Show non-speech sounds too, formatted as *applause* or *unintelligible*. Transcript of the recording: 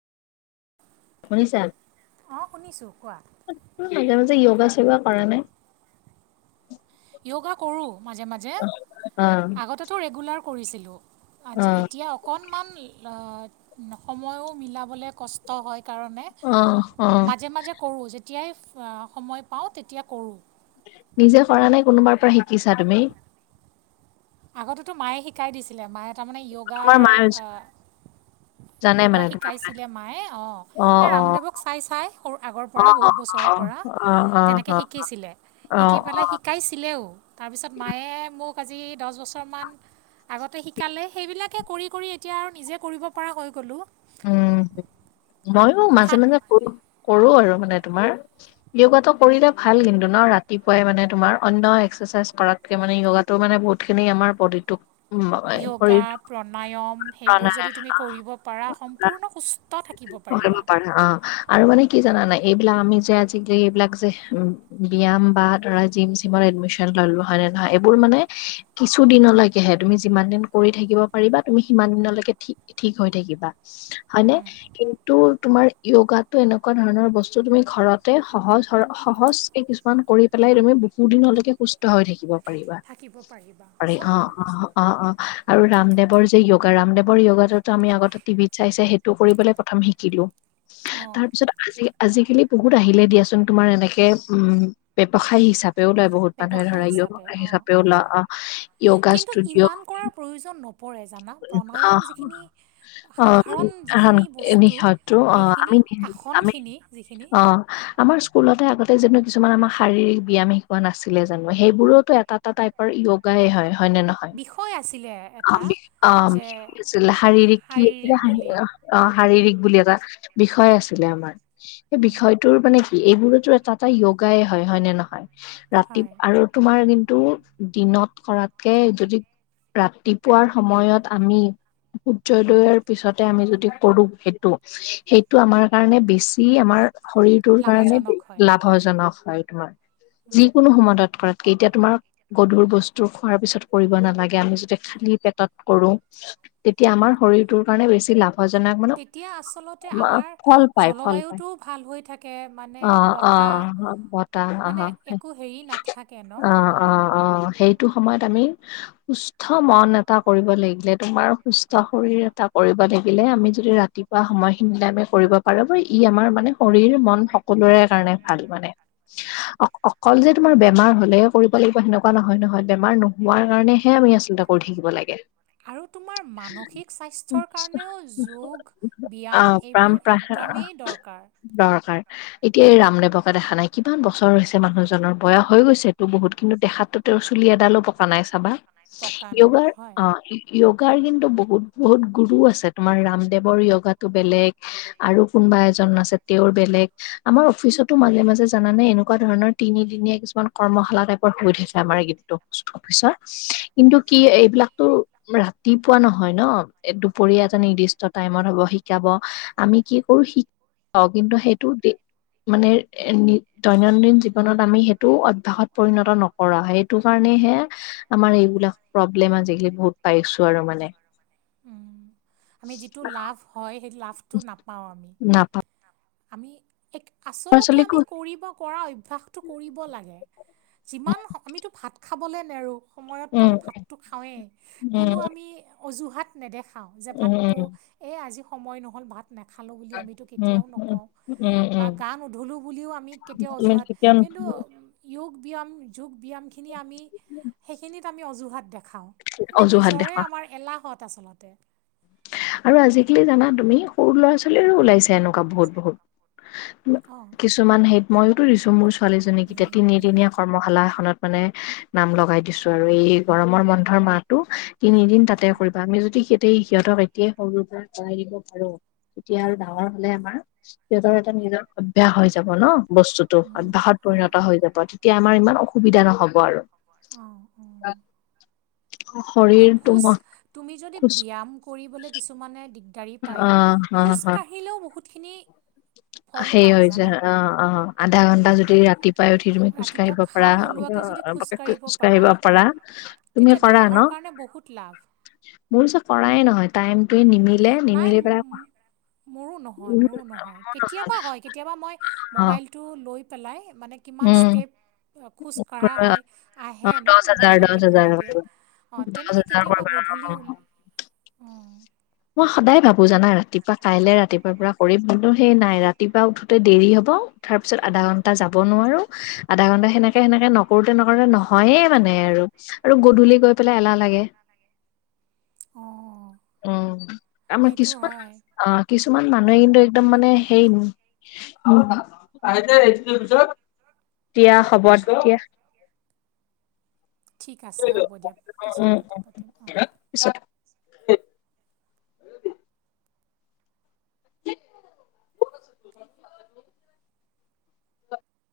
অ', শুনিছোঁ কোৱা। তুমি মাজে মাজে য়াগা চিয়গা কৰা নে? য়োগা কৰো মাজে মাজে। অ'। আগতেটো ৰেগুলাৰ কৰিছিলোঁ, অ আজি এতিয়া অকণমান অ', সময়ো মিলাবলৈ কষ্ট হয় কাৰণে। অ', অ'। মাজে মাজে কৰোঁ, যেতিয়াই সময় পাওঁ তেতিয়া কৰোঁ। নিজে কৰা নে, কোনোবাৰ পৰা শিকিছা তুমি? আগতেতো মায়ে শিকাই দিছিলে, মায়ে তাৰমানে তোমাৰ য়োগাৰ মায়ে আ জানে য়োগা মানে তোমাৰ শিকাইছিলে মায়ে, অ', এই ৰামদেৱক চাই চাই সৰু আগৰ অ অ পৰা, বহুত অ বছৰৰ পৰা, অ তেনেকে অ অ অ শিকিছিলে, শিকি অ পেলাই শিকাইছিলেও, তাৰপিছত মায়ে মোক আজি পাঁচ বছৰমান আগতে শিকালে, সেইবিলাকে কৰি কৰি এতিয়া আৰু নিজে কৰিব পৰা হৈ গ'লোঁ। উম, ময়ো মাজে হাত মাজে কৰোঁ, কৰোঁ আৰু মানে তোমাৰ। য়োগাটো কৰিলে ভাল কিন্তু ন, ৰাতিপুৱাই মানে তোমাৰ অন্য এক্সাৰচাইজ কৰাত মানে য়োগাতো মানে বহুত খিনি আমাৰ ব'ডিটোক উম য়োগা, শৰীৰটো প্ৰণায়ম সেইবোৰ প্ৰাণায়াম যদি তুমি কৰিব পাৰা বা সম্পূৰ্ণ সুস্থ থাকিব কৰিব পাৰিবা। পাৰা অ'। আৰু মানে কি জানা নাই, এইবিলাক আমি যে, আজিকালি এইবিলাক যে ব্যায়াম বা ধৰা জিম-চিমৰ এডমিচন ললো হয় নে নহয়, এইবোৰ মানে কিছু দিনলৈকেহে, তুমি যিমান দিন কৰি থাকিব পাৰিবা, তুমি সিমান দিনলৈকে ঠিক- ঠিক হৈ থাকিবা। হয় নে কিন্তু তোমাৰ য়োগাতো এনেকুৱা ধৰণৰ বস্তু, তুমি ঘৰতে সহজ স সহজ কেইদিন মান কৰি পেলাই তুমি বহু দিনলৈকে সুস্থ হৈ থাকিব পাৰিবা। থাকিব পাৰিবা অ' সঁচা অ' কথা কৈছা অ' অ' অ'। আৰু ৰামদেৱৰ যে য়োগা ৰামদেৱৰ য়োগাটো ত আমি আগতে টিভিত চাই চাই সেইটো কৰি পেলাই প্ৰথম শিকিলো, অঁ তাৰ পিছত আজি আজিকালি বহুত আহিলে দিয়াচোন, তোমাৰ এনেকে উম, ব্যৱসায় হিচা পেও বহুত মানুহে ব্যৱসায় ধৰা হিচাপে আহি অঁ অঁ আহ য়োগা কিন্তু ইমান ষ্টুডিঅ'। কৰাৰ প্ৰয়োজন নপৰে জানা প্ৰণায়াম অঁহ। যিখিনি সাধাৰণ অ' যিখিনি বস্তু নিশাটো অ' সেইখিনি আমি নি আমি আসনখিনি যিখিনি অ' অ' আমাৰ স্কুলতে আগতে যেনো কিছুমান আমাৰ শাৰীৰিক ব্যায়াম শিকোৱা নাছিলে জানো, সেইবোৰোটো এটা এটা আৰু য়োগাই হয়, হয় নে নহয়? বিষয় আছিলে অ' এটা কি যে আছিল শাৰীৰিক কি অ' শাৰীৰিক বুলি এটা বিষয় আছিলে আমাৰ। সেই উম, বিষয়টোৰ মানে কি, এইবোৰতো এটা এটা য়োগাই হয়, হয় নে নহয়? ৰাতি হয় আৰু তোমাৰ কিন্তু দিনত কৰাতকে যদি ৰাতি পুৱাৰ সময়ত আমি সূৰ্যোদয়ৰ পিছতে আমি যদি কৰো সেইটো, সেইটো আমাৰ কাৰণে বে ছি আমাৰ শৰীৰটোৰ কাৰণে লাভজনক হয় লাভজনক হয় তোমাৰ। উম, যিকোনো সমাধান কৰাত। এতিয়া তোমাৰ গধুৰ বস্তু খোৱাৰ পিছত কৰিব নালাগে, আমি যেতিয়া খালি পেটত কৰো। তেতিয়া আমাৰ শৰীৰটোৰ কাৰণে বেছি লাভজনক মানে, তেতিয়া আচলতে আমাৰ ফল পায় ফল পায়। জলবায়ুটোও ভাল হৈ থাকে মানে অঁ বতাহ অঁ বতা অঁ মানে একো হেৰি নাথাকে ন অঁ আহ, অঁ অঁ সেই টো সময়ত আমি, সুস্থ মন এটা কৰিব লাগিলে তোমাৰ সুস্থ শৰীৰ কৰিব থাকিলে, আমি যদি ৰাতিপুৱা সময়খিনি মিলাই আমি কৰিব পাৰো ই আমাৰ মানে শৰীৰ মন সকলোৰে কাৰণে ভাল মানে অ অ অকল যে তোমাৰ বেমাৰ হ'লেহে কৰিব লাগিব সেনেকুৱা নহয় নহয়, বেমাৰ নহোৱাৰ কাৰণেহে আমি আচলতে কৰিব থাকিব লাগে। আৰু তোমাৰ মানসিক স্বাস্থ্যৰ কাৰণেও যোগ, ব্যায়াম অ', প্ৰাণ এইবোৰ প্ৰাণ একদমেই দৰকাৰ। দৰকাৰ, এতিয়া এই ৰামদেৱকে দেখা নাই, কিমান বছৰ হৈছে মানুহজনৰ বয়স হৈ গৈছে টো বহুত কিন্তু দেখাতো তেওঁ চুলি এডালো পকা নাই চাবা পকা নাই য়োগাৰ অ। হয় য়োগাৰ কিন্তু বহুত বহুত গুৰু আছে। তোমাৰ ৰামদেৱৰ য়োগাটো বেলেগ। আৰু কোনোবা এজন আছে, তেওঁৰ বেলেগ। আমাৰ অফিচতো মাজে মাজে জানেনে এনেকুৱা ধৰণৰ তিনিদিনীয়া কিছুমান কৰ্মশালা টাইপৰ হৈ থাকে। আমাৰ এই টো অফিচত, কিন্তু কি এইবিলাকটো ৰাতিপুৱা নহয় ন। এ দুপৰীয়া এটা নিৰ্দিষ্ট টাইমত হব, শিকাব, আমি কি কৰো শি কাও কিন্তু সেইটো দিন মানে দৈনন্দিন জীৱনত আমি সেই টো অভ্যাসত পৰিণত নকৰাও সেইটো কাৰণেহে আমাৰ এইবিলাক প্ৰব্লেম আজিকালি বহুত পাইছো আৰু মানে। আমি যিটো লাভ হয়। সেই লাভটো নাপাওঁ আমি। নাপাওঁ আমি ল'ৰা আচলতে ছোৱালীকো আমি কৰিব পৰা অভ্যাস টো কৰিব লাগে। যিমান আমিতো, ভাত খাবলৈ নেৰোঁ। সময়ততো উম আমি ভাতটো খাওঁৱেই। উম কোনো আমি অজুহাত- নেদেখাওঁ, যে উম ভাতটো উম এই আজি সময় নহ'ল ভাত নেখালোঁ বুলি আমিতো উম কেতিয়াও নক- উম উম উম বা গা নোধোলোঁ বুলিও আমি কেতিয়াও তুমি অজুহাত, কেতিয়া কিন্তু- য়োগ ব্যায়াম, যোগ ব্যায়ামখিনি আমি সেইখিনিত আমি অজুহাত দেখ- খাওঁ এনেই অজুহাত নিজৰে দেখুৱা আমাৰ এলাহত আচলতে। আৰু আজিকালি জানা তুমি, সৰু ল'ৰা ছোৱালীও ওলাইছে এনো- কা বহুত বহুত, অঁ কিছুমান হেৰিত মইওটো দিছো মোৰ- ছোৱালীজনীক এতিয়া তিনিদিনীয়া- কৰ্মশালা এখনত মানে নাম লগাই দিছো আৰু। এই গৰমৰ বন্ধৰ মাহটো- তিনিদিন তাতে অঁ কৰিবা। আমি যদি হেতেই সিহঁতক- তেতিয়া সৰুৰ পৰা লৰাই দিব পাৰো। তেতিয়া আৰু ডাঙৰ হলে আমাৰ সিহঁতৰ- এতিয়া নিজৰ অভ্যাস হৈ যাব ন বস্তুটো, উম অভ্যাসত হয় পৰিণত হৈ যাব। তেতিয়া আমাৰ ইমান অসুবিধা নহব আৰু। অঁ অঁ আৰু শৰীৰটো খোজ। ম তুমি যদি খোজ ব্যায়াম- কৰিবলে কিছুমানে দিগদাৰী অ পায়, অ অ খোজকাঢ়িলেও বহুতখিনি- ফল সেই পায় হৈ যায়। জানা অঁ অঁ। আধা ঘন্টা যদি ৰাতিপুৱাই উঠি তুমি খোজ ৰাতিপুৱা কাঢ়িব পাৰা, ঘাম ওলোৱাকৈ যদি খোজকাঢ়িব খোজ কাঢ়িব পাৰা- তুমি তেতিয়া কৰা দেহৰ ন? কাৰণে বহুত লাভ। মোৰ পিছে কৰাই নহয়। টাইমটোৱে নিমিলে নাই নিমিলি পেলাই- মোৰো নহয় মোৰো নহয় কেতিয়াবা হয়, কেতিয়াবা মই অ' মোবাইলটো লৈ পেলাই মানে- কিমান উম, ষ্টেপ খোজ কঢ়া হয়, অ, আহে ন দহ হাজাৰ দহ মোবাইলত হাজাৰ দেখুৱাই দিয়ে। কৰিব, অঁ দহ তেনেকে হাজাৰ কেতিয়াবা কৰিবা অ'। গধূলি- অঁ মই সদায় ভাবো জানা ৰাতিপুৱা- কাইলে ৰাতিপুৱাৰ পৰা কৰিম। কিন্তু সেই নাই ৰাতিপুৱা উঠোতে দেৰি হব উঠাৰ পিছত আধা ঘণ্টা- তা যাব নোৱাৰোঁ। আধা ঘন্টা, সেনেকে সেনেকে নকৰোতে নকৰোতে নহয়ে মানে আৰু। আৰু গধূলি গৈ- পেলাই এলাহ লাগে। অঁ অ। উম' আমাৰ কিছুমান অঁ কিছুমান মানুহে কিন্তু একদম মানে হেৰি- দিয়া হ'ব, দিয়া। ঠিক আছে হ'ব দিয়া। পিছত উম, কথা পাতিম অঁ। পিছত। *unintelligible*